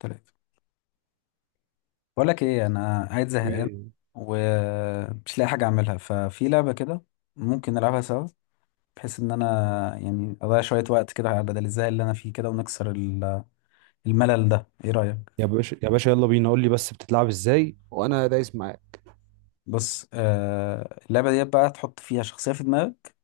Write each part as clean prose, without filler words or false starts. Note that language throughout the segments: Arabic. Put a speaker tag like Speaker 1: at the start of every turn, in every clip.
Speaker 1: تلاتة. بقول لك ايه، انا قاعد زهقان
Speaker 2: إيه.
Speaker 1: ومش لاقي حاجه اعملها، ففي لعبه كده ممكن نلعبها سوا، بحيث ان انا يعني اضيع شويه وقت كده على بدل الزهق اللي انا فيه كده، ونكسر الملل ده. ايه رايك؟
Speaker 2: يا باشا، يا باشا، يلا بينا قول لي بس بتتلعب ازاي وانا دايس معاك؟
Speaker 1: بص، اللعبه دي بقى تحط فيها شخصيه في دماغك،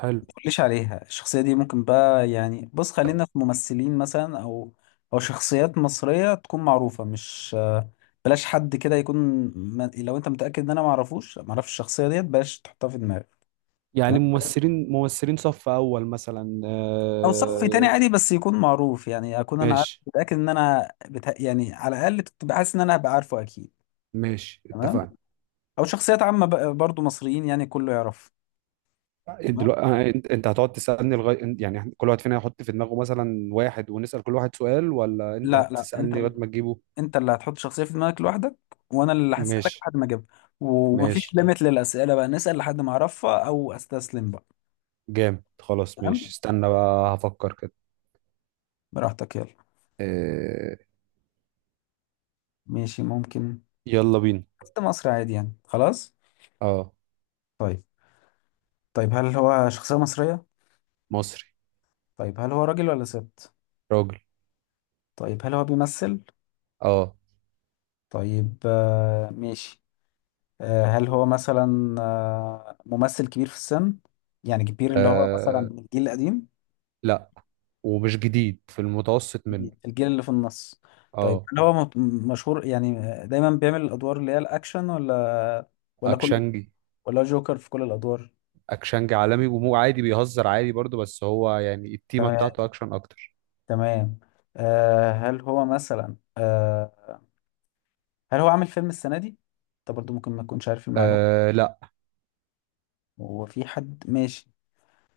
Speaker 2: حلو.
Speaker 1: ما تقوليش عليها. الشخصيه دي ممكن بقى يعني بص، خلينا في ممثلين مثلا، او شخصيات مصريه تكون معروفه، مش بلاش حد كده يكون لو انت متاكد ان انا ما اعرفش الشخصيه ديت بلاش تحطها في دماغك.
Speaker 2: يعني
Speaker 1: تمام؟
Speaker 2: ممثلين صف اول مثلا
Speaker 1: او صف تاني عادي، بس يكون معروف يعني اكون انا عارف
Speaker 2: ماشي
Speaker 1: متاكد ان يعني على الاقل تبقى حاسس ان انا هبقى عارفه اكيد.
Speaker 2: ماشي،
Speaker 1: تمام.
Speaker 2: اتفقنا.
Speaker 1: او شخصيات عامه برضو مصريين، يعني كله يعرف. تمام.
Speaker 2: دلوقتي انت هتقعد تسالني لغايه، يعني كل واحد فينا هيحط في دماغه مثلا واحد ونسال كل واحد سؤال، ولا انت
Speaker 1: لا لا، انت
Speaker 2: هتسالني لغايه ما تجيبه؟
Speaker 1: انت اللي هتحط شخصيه في دماغك لوحدك، وانا اللي هسالك
Speaker 2: ماشي
Speaker 1: لحد ما اجيبها. ومفيش
Speaker 2: ماشي.
Speaker 1: ليميت للاسئله بقى، نسال لحد ما اعرفها او استسلم بقى.
Speaker 2: جامد، خلاص، ماشي،
Speaker 1: تمام.
Speaker 2: استنى بقى هفكر كده.
Speaker 1: براحتك، يلا.
Speaker 2: آه،
Speaker 1: ماشي ممكن.
Speaker 2: يلا بينا.
Speaker 1: حتى مصر عادي يعني، خلاص.
Speaker 2: اه.
Speaker 1: طيب، طيب هل هو شخصيه مصريه؟
Speaker 2: مصري.
Speaker 1: طيب هل هو راجل ولا ست؟
Speaker 2: راجل.
Speaker 1: طيب هل هو بيمثل؟
Speaker 2: اه.
Speaker 1: طيب، ماشي. هل هو مثلا ممثل كبير في السن؟ يعني كبير اللي هو مثلا
Speaker 2: آه،
Speaker 1: من الجيل القديم.
Speaker 2: لا. ومش جديد، في المتوسط منه.
Speaker 1: كبير الجيل اللي في النص. طيب
Speaker 2: اه.
Speaker 1: هل هو مشهور يعني، دايما بيعمل الادوار اللي هي الاكشن، ولا كل
Speaker 2: اكشنجي.
Speaker 1: ولا جوكر في كل الادوار؟
Speaker 2: اكشنجي عالمي ومو عادي، بيهزر عادي برضه، بس هو يعني التيمه
Speaker 1: تمام.
Speaker 2: بتاعته اكشن اكتر.
Speaker 1: تمام. هل هو مثلا هل هو عامل فيلم السنة دي؟ انت برضو ممكن ما تكونش عارف المعلومة.
Speaker 2: آه لا.
Speaker 1: هو في حد ماشي.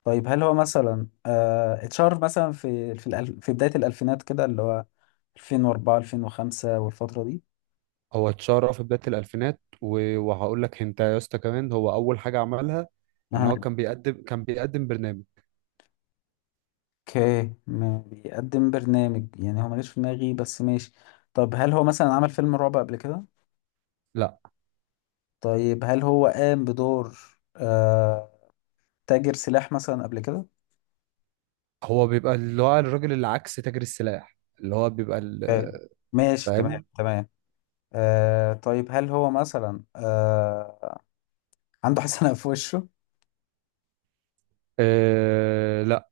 Speaker 1: طيب هل هو مثلا اتشهر مثلا في الألف، في بداية الألفينات كده، اللي هو 2004 2005 والفترة دي؟
Speaker 2: هو اتشهر في بدايه الالفينات، وهقول لك انت يا اسطى كمان هو اول حاجه عملها ان
Speaker 1: اها.
Speaker 2: هو كان بيقدم برنامج.
Speaker 1: اوكي، ما بيقدم برنامج يعني، هو ماليش في دماغي، بس ماشي. طب هل هو مثلا عمل فيلم رعب قبل كده؟
Speaker 2: لا.
Speaker 1: طيب هل هو قام بدور آه تاجر سلاح مثلا قبل كده؟
Speaker 2: هو بيبقى اللي هو الراجل اللي عكس تاجر السلاح، اللي هو بيبقى
Speaker 1: آه، ماشي، تمام
Speaker 2: فاهم.
Speaker 1: تمام. طيب هل هو مثلا عنده حسنة في وشه؟
Speaker 2: آه لا.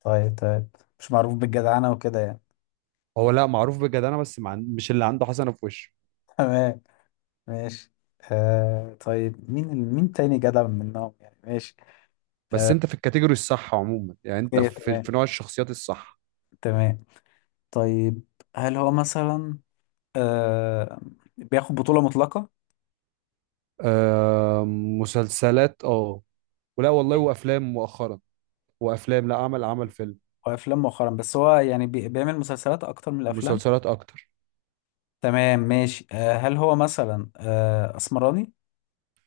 Speaker 1: طيب طيب، مش معروف بالجدعنة وكده يعني.
Speaker 2: هو لا معروف بجدانه، بس مش اللي عنده حسنه في وشه.
Speaker 1: تمام، ماشي. طيب، مين تاني جدع منهم يعني، ماشي.
Speaker 2: بس
Speaker 1: آه،
Speaker 2: انت في الكاتيجوري الصح عموما، يعني انت
Speaker 1: اوكي،
Speaker 2: في,
Speaker 1: تمام
Speaker 2: في نوع الشخصيات الصح.
Speaker 1: تمام. طيب هل هو مثلا آه بياخد بطولة مطلقة
Speaker 2: آه، مسلسلات، اه. ولا والله وافلام مؤخرا. وافلام، لا، عمل فيلم.
Speaker 1: وأفلام مؤخرا؟ بس هو يعني بيعمل مسلسلات أكتر من الأفلام.
Speaker 2: مسلسلات اكتر.
Speaker 1: تمام ماشي. هل هو مثلا أسمراني؟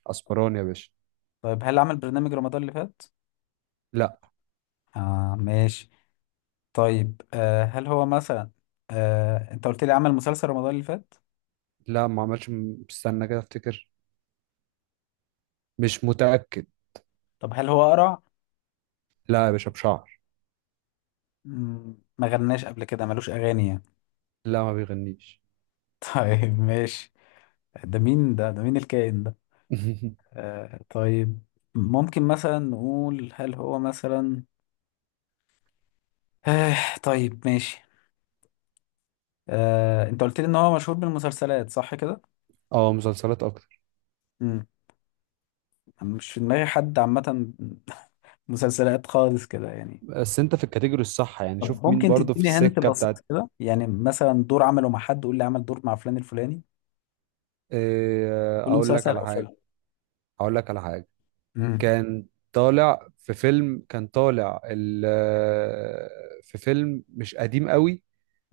Speaker 2: اسبراني يا باشا.
Speaker 1: طيب هل عمل برنامج رمضان اللي فات؟
Speaker 2: لا.
Speaker 1: آه، ماشي. طيب، هل هو مثلا أنت قلت لي عمل مسلسل رمضان اللي فات؟
Speaker 2: لا، ما عملش استنى كده افتكر. مش متأكد.
Speaker 1: طب هل هو قرع؟
Speaker 2: لا يا باشا، بشعر.
Speaker 1: ما غناش قبل كده، ملوش أغاني يعني؟
Speaker 2: لا، ما بيغنيش.
Speaker 1: طيب ماشي. ده مين ده، مين الكائن ده؟ آه طيب، ممكن مثلا نقول هل هو مثلا آه طيب ماشي. آه، انت قلت لي ان هو مشهور بالمسلسلات، صح كده؟
Speaker 2: اه، مسلسلات اكتر.
Speaker 1: امم أنا مش في دماغي حد عامة. مسلسلات خالص كده يعني.
Speaker 2: بس انت في الكاتيجوري الصح، يعني
Speaker 1: طب
Speaker 2: شوف مين
Speaker 1: ممكن
Speaker 2: برضه في
Speaker 1: تديني هنت
Speaker 2: السكة
Speaker 1: بسيط
Speaker 2: بتاعت.
Speaker 1: كده يعني، مثلا دور عمله مع حد، قول لي عمل دور مع فلان الفلاني. قول لي
Speaker 2: اقول لك
Speaker 1: مسلسل
Speaker 2: على
Speaker 1: او
Speaker 2: حاجة.
Speaker 1: فيلم.
Speaker 2: اقول لك على حاجة.
Speaker 1: امم
Speaker 2: كان طالع في فيلم كان طالع ال- في فيلم مش قديم قوي.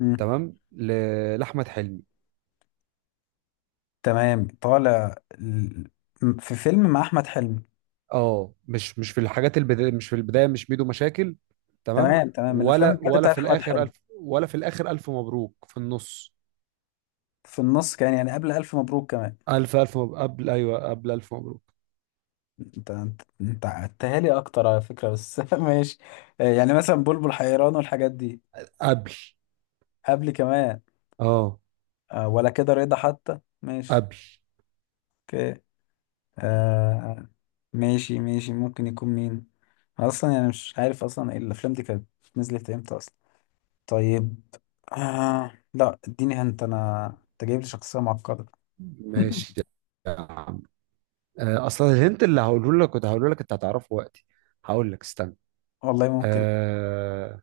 Speaker 1: امم
Speaker 2: تمام، لأحمد حلمي.
Speaker 1: تمام، في فيلم مع احمد حلمي.
Speaker 2: اه، مش في الحاجات البداية، مش في البداية، مش ميدو مشاكل. تمام.
Speaker 1: تمام تمام، من الافلام
Speaker 2: ولا
Speaker 1: الجد
Speaker 2: ولا
Speaker 1: بتاعت
Speaker 2: في
Speaker 1: احمد
Speaker 2: الآخر
Speaker 1: حلمي.
Speaker 2: ألف ولا في الآخر ألف مبروك في النص.
Speaker 1: في النص كان يعني، قبل الف مبروك كمان.
Speaker 2: ألف مبروك، قبل، أيوه، قبل ألف مبروك.
Speaker 1: انت عدتها لي اكتر على فكره، بس ماشي. آه، يعني مثلا بلبل حيران والحاجات دي.
Speaker 2: قبل،
Speaker 1: قبل كمان.
Speaker 2: اه،
Speaker 1: آه، ولا كده رضا حتى، ماشي.
Speaker 2: قبل.
Speaker 1: اوكي، آه ماشي ماشي. ممكن يكون مين اصلا يعني؟ مش عارف اصلا ايه الافلام دي كانت نزلت امتى اصلا. طيب، آه لا اديني انت انا. انت جايب لي شخصيه معقده.
Speaker 2: ماشي يا عم. أصلا الهنت اللي هقوله لك كنت هقوله لك أنت هتعرفه وقتي. هقول لك استنى.
Speaker 1: والله ممكن.
Speaker 2: آه،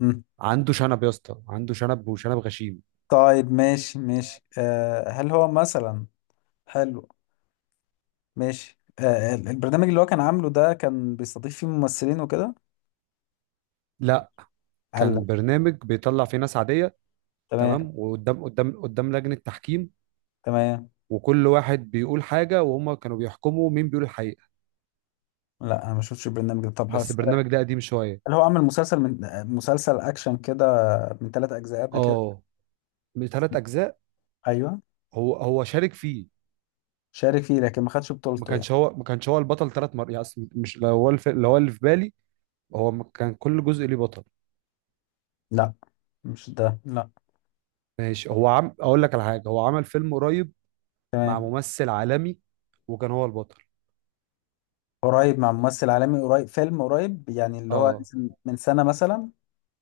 Speaker 1: مم.
Speaker 2: عنده شنب يا اسطى، عنده شنب، وشنب غشيم.
Speaker 1: طيب ماشي ماشي. هل هو مثلا حلو. ماشي. آه، البرنامج اللي هو كان عامله ده، كان بيستضيف فيه ممثلين وكده.
Speaker 2: لا،
Speaker 1: هلا،
Speaker 2: كان برنامج بيطلع فيه ناس عادية.
Speaker 1: تمام
Speaker 2: تمام، وقدام قدام قدام لجنة تحكيم.
Speaker 1: تمام.
Speaker 2: وكل واحد بيقول حاجة وهم كانوا بيحكموا مين بيقول الحقيقة.
Speaker 1: لا انا ما شفتش البرنامج ده. طب
Speaker 2: بس
Speaker 1: هسألك،
Speaker 2: البرنامج ده قديم شوية.
Speaker 1: هل هو عمل مسلسل من مسلسل اكشن كده، من ثلاث اجزاء قبل كده؟
Speaker 2: اه، من 3 أجزاء.
Speaker 1: ايوه.
Speaker 2: هو شارك فيه.
Speaker 1: شارك فيه، لكن ما خدش
Speaker 2: ما
Speaker 1: بطولته
Speaker 2: كانش
Speaker 1: يعني.
Speaker 2: هو ما كانش هو البطل 3 مرات يعني، أصل مش لو هو لو هو اللي في بالي، هو ما كان كل جزء ليه بطل.
Speaker 1: لا مش ده، لا.
Speaker 2: ماشي. هو عم اقول لك على حاجة. هو عمل فيلم قريب مع
Speaker 1: تمام.
Speaker 2: ممثل عالمي، وكان هو البطل.
Speaker 1: قريب مع ممثل عالمي. قريب فيلم قريب يعني، اللي هو
Speaker 2: اه.
Speaker 1: نزل من سنة مثلا.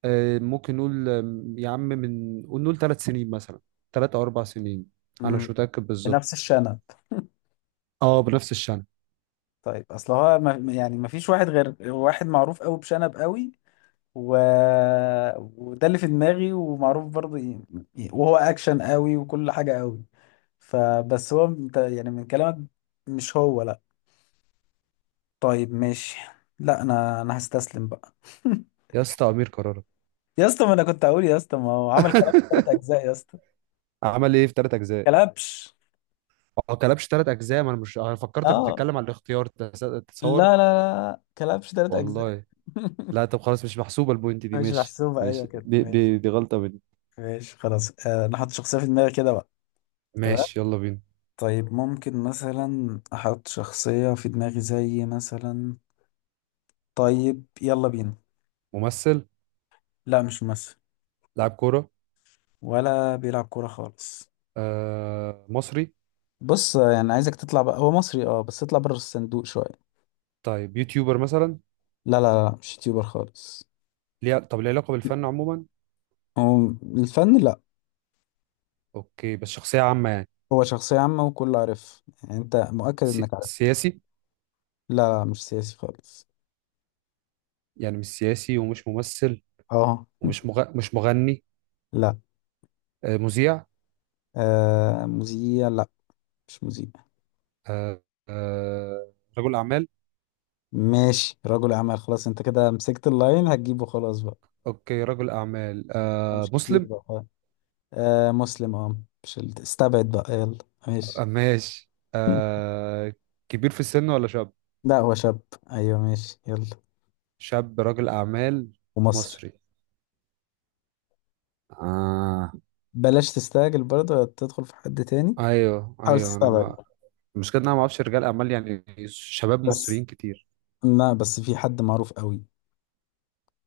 Speaker 2: ممكن نقول، يا عم من قول نقول 3 سنين مثلا. 3 او 4 سنين. انا
Speaker 1: امم.
Speaker 2: مش متاكد
Speaker 1: بنفس
Speaker 2: بالظبط.
Speaker 1: الشنب.
Speaker 2: اه، بنفس الشنب.
Speaker 1: طيب، اصل هو ما يعني ما فيش واحد غير واحد معروف قوي بشنب قوي، و... وده اللي في دماغي، ومعروف برضه وهو اكشن قوي وكل حاجة قوي، فبس هو انت يعني من كلامك مش هو، لا. طيب ماشي. لا انا، هستسلم بقى.
Speaker 2: يا اسطى امير كرارة.
Speaker 1: يا اسطى، ما انا كنت اقول يا اسطى ما هو عمل كلاب ثلاث اجزاء يا اسطى.
Speaker 2: عمل ايه في 3 اجزاء؟
Speaker 1: كلبش.
Speaker 2: او كلبش 3 اجزاء. ما انا مش، انا فكرتك
Speaker 1: اه
Speaker 2: بتتكلم عن الاختيار، تتصور.
Speaker 1: لا لا لا، كلبش ثلاث اجزاء.
Speaker 2: والله. لا طب خلاص، مش محسوبه البوينت دي.
Speaker 1: مش
Speaker 2: ماشي
Speaker 1: محسوبة، ايوه
Speaker 2: ماشي.
Speaker 1: كده
Speaker 2: دي,
Speaker 1: ماشي.
Speaker 2: دي, دي غلطه مني.
Speaker 1: ماشي خلاص. آه، انا حاطط شخصية في دماغي كده بقى. تمام.
Speaker 2: ماشي، يلا بينا.
Speaker 1: طيب ممكن مثلا احط شخصية في دماغي زي مثلا، طيب يلا بينا.
Speaker 2: ممثل.
Speaker 1: لا مش ممثل.
Speaker 2: لاعب كوره.
Speaker 1: ولا بيلعب كورة خالص.
Speaker 2: آه، مصري.
Speaker 1: بص يعني، عايزك تطلع بقى هو مصري اه، بس اطلع بره الصندوق شوية.
Speaker 2: طيب، يوتيوبر مثلا؟
Speaker 1: لا لا لا، مش يوتيوبر خالص.
Speaker 2: ليه؟ طب ليه علاقه بالفن عموما.
Speaker 1: هو الفن، لا.
Speaker 2: اوكي، بس شخصيه عامه يعني.
Speaker 1: هو شخصية عامة وكله عارف يعني، انت مؤكد انك عارف.
Speaker 2: سياسي.
Speaker 1: لا لا، مش سياسي خالص.
Speaker 2: يعني مش سياسي ومش ممثل.
Speaker 1: اه.
Speaker 2: ومش مغ... مش مغني.
Speaker 1: لا،
Speaker 2: مذيع.
Speaker 1: مذيع لا، مش مذيع.
Speaker 2: آه، رجل أعمال.
Speaker 1: ماشي، رجل أعمال. خلاص، انت كده مسكت اللاين هتجيبه خلاص بقى.
Speaker 2: أوكي، رجل أعمال.
Speaker 1: مش كتير
Speaker 2: مسلم.
Speaker 1: بقى. آه، مسلم اه. مش استبعد بقى يلا. ماشي.
Speaker 2: ماشي. كبير في السن ولا شاب؟
Speaker 1: لا هو شاب، ايوه ماشي يلا.
Speaker 2: شاب، رجل أعمال.
Speaker 1: ومصري.
Speaker 2: مصري. آه.
Speaker 1: بلاش تستعجل برضه، ولا تدخل في حد تاني.
Speaker 2: أيوه
Speaker 1: حاول
Speaker 2: أيوه، أنا
Speaker 1: تستبعد.
Speaker 2: ما... المشكلة إن أنا ما أعرفش رجال أعمال يعني شباب
Speaker 1: بس
Speaker 2: مصريين كتير.
Speaker 1: لا، بس في حد معروف قوي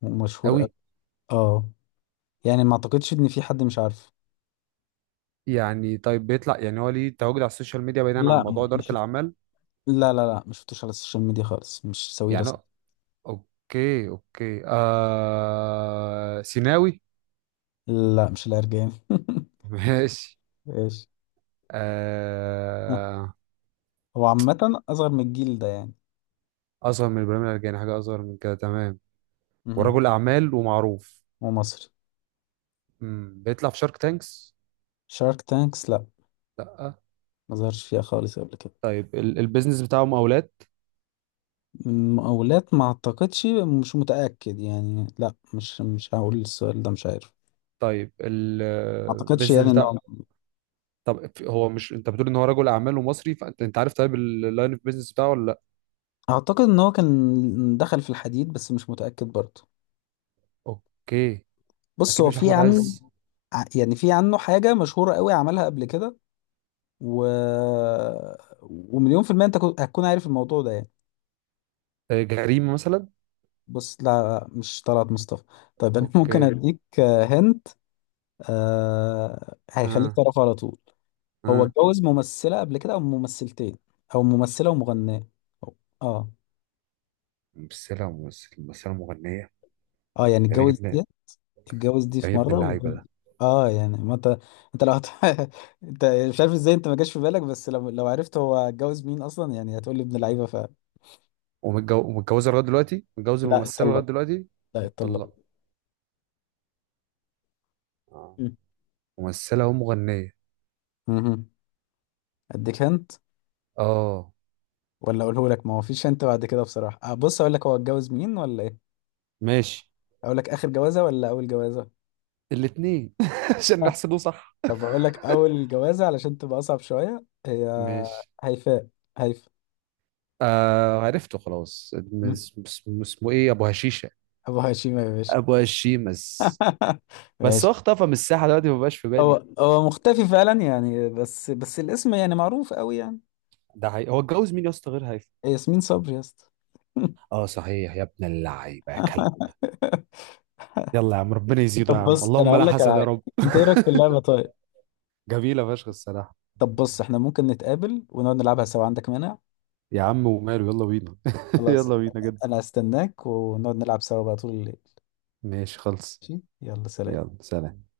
Speaker 1: ومشهور قوي.
Speaker 2: أوي.
Speaker 1: اه، يعني ما اعتقدش ان في حد مش عارفه.
Speaker 2: يعني طيب بيطلع، يعني هو ليه تواجد على السوشيال ميديا بعيدا عن
Speaker 1: لا
Speaker 2: موضوع
Speaker 1: ما-
Speaker 2: إدارة
Speaker 1: مش شفت-
Speaker 2: الأعمال؟
Speaker 1: لا لا لا، مش شفتوش على السوشيال ميديا خالص، مش سوي
Speaker 2: يعني.
Speaker 1: رسم.
Speaker 2: اوكي اوكي، سيناوي.
Speaker 1: لا مش العرجاني.
Speaker 2: ماشي.
Speaker 1: ماشي.
Speaker 2: آه...
Speaker 1: هو عامة أصغر من الجيل ده يعني.
Speaker 2: اصغر من ابراهيم العرجاني، حاجه اصغر من كده، تمام.
Speaker 1: مهم.
Speaker 2: ورجل اعمال ومعروف.
Speaker 1: ومصري.
Speaker 2: مم. بيطلع في شارك تانكس.
Speaker 1: شارك تانكس، لا.
Speaker 2: لا.
Speaker 1: ما ظهرش فيها خالص قبل كده.
Speaker 2: طيب، البيزنس بتاعه مقاولات.
Speaker 1: مقاولات ما اعتقدش، مش متأكد يعني، لا مش مش هقول السؤال ده، مش عارف.
Speaker 2: طيب، ال-
Speaker 1: ما اعتقدش يعني
Speaker 2: البيزنس
Speaker 1: ان
Speaker 2: بتاع
Speaker 1: هو.
Speaker 2: طب في- هو مش انت بتقول ان هو رجل اعمال ومصري؟ فانت عارف طيب اللاين اوف بيزنس بتاعه ولا لا؟
Speaker 1: اعتقد ان هو كان دخل في الحديد، بس مش متأكد برضه.
Speaker 2: اوكي.
Speaker 1: بص
Speaker 2: اكيد
Speaker 1: هو
Speaker 2: مش
Speaker 1: في
Speaker 2: احمد
Speaker 1: عنه،
Speaker 2: عز.
Speaker 1: يعني في عنه حاجة مشهورة قوي عملها قبل كده، و... ومليون في المية انت هتكون عارف الموضوع ده يعني.
Speaker 2: جريمه مثلا.
Speaker 1: بص لا، مش طلعت مصطفى. طيب انا ممكن
Speaker 2: اوكي.
Speaker 1: اديك هنت آه... hint، آه، هيخليك
Speaker 2: اه.
Speaker 1: تعرفه على طول. هو
Speaker 2: اه.
Speaker 1: اتجوز ممثلة قبل كده، أو ممثلتين، أو ممثلة ومغنية، أو اه.
Speaker 2: بس لا ممثل، بس لا مغنية.
Speaker 1: اه يعني
Speaker 2: جميل
Speaker 1: اتجوز
Speaker 2: ابن
Speaker 1: دي. اتجوز دي في
Speaker 2: جميل ابن
Speaker 1: مرة
Speaker 2: اللعيبه
Speaker 1: و...
Speaker 2: ده.
Speaker 1: اه يعني ما انت، انت لو هت... انت مش عارف ازاي، انت ما جاش في بالك، بس لو لو عرفت هو اتجوز مين اصلا، يعني هتقول لي ابن لعيبة ف.
Speaker 2: ومتجوزه لغايه دلوقتي، متجوز
Speaker 1: لا
Speaker 2: الممثله لغايه
Speaker 1: اتطلق.
Speaker 2: دلوقتي.
Speaker 1: لا اتطلق.
Speaker 2: اتطلقوا. اه.
Speaker 1: مم.
Speaker 2: ممثله ومغنيه.
Speaker 1: مهم. اديك هنت،
Speaker 2: اه.
Speaker 1: ولا اقوله لك ما هو فيش هنت بعد كده بصراحة. آه بص، اقول لك هو اتجوز مين ولا ايه.
Speaker 2: ماشي.
Speaker 1: اقول لك اخر جوازة ولا اول جوازة؟
Speaker 2: الاثنين عشان نحسبه صح.
Speaker 1: طب اقول لك اول جوازة علشان تبقى اصعب شوية، هي
Speaker 2: ماشي.
Speaker 1: هيفاء. هيفاء.
Speaker 2: آه، عرفته خلاص،
Speaker 1: مم.
Speaker 2: اسمه ايه؟ ابو هشيشه.
Speaker 1: ابو هشيمة يا باشا.
Speaker 2: ابو هشيمس. بس هو
Speaker 1: ماشي.
Speaker 2: اختفى من الساحه دلوقتي، ما بقاش في بالي.
Speaker 1: هو هو مختفي فعلا يعني، بس بس الاسم يعني معروف قوي يعني.
Speaker 2: ده حقيقي، هو اتجوز مين يا اسطى غير هيثم؟
Speaker 1: ياسمين صبري يا اسطى.
Speaker 2: اه صحيح، يا ابن اللعيبه يا كلب. يلا يا عم، ربنا يزيده يا
Speaker 1: طب
Speaker 2: عم،
Speaker 1: بص انا
Speaker 2: اللهم
Speaker 1: اقول
Speaker 2: لا
Speaker 1: لك على
Speaker 2: حسد يا
Speaker 1: حاجه،
Speaker 2: رب.
Speaker 1: انت ايه رايك في اللعبه طيب؟
Speaker 2: جميله فشخ الصراحه.
Speaker 1: طب بص، احنا ممكن نتقابل ونقعد نلعبها سوا، عندك مانع؟
Speaker 2: يا عم وماله، يلا بينا.
Speaker 1: خلاص.
Speaker 2: يلا بينا جد.
Speaker 1: انا هستناك، ونقعد نلعب سوا بقى طول الليل.
Speaker 2: ماشي خلص.
Speaker 1: ماشي، يلا سلام.
Speaker 2: يلا سلام.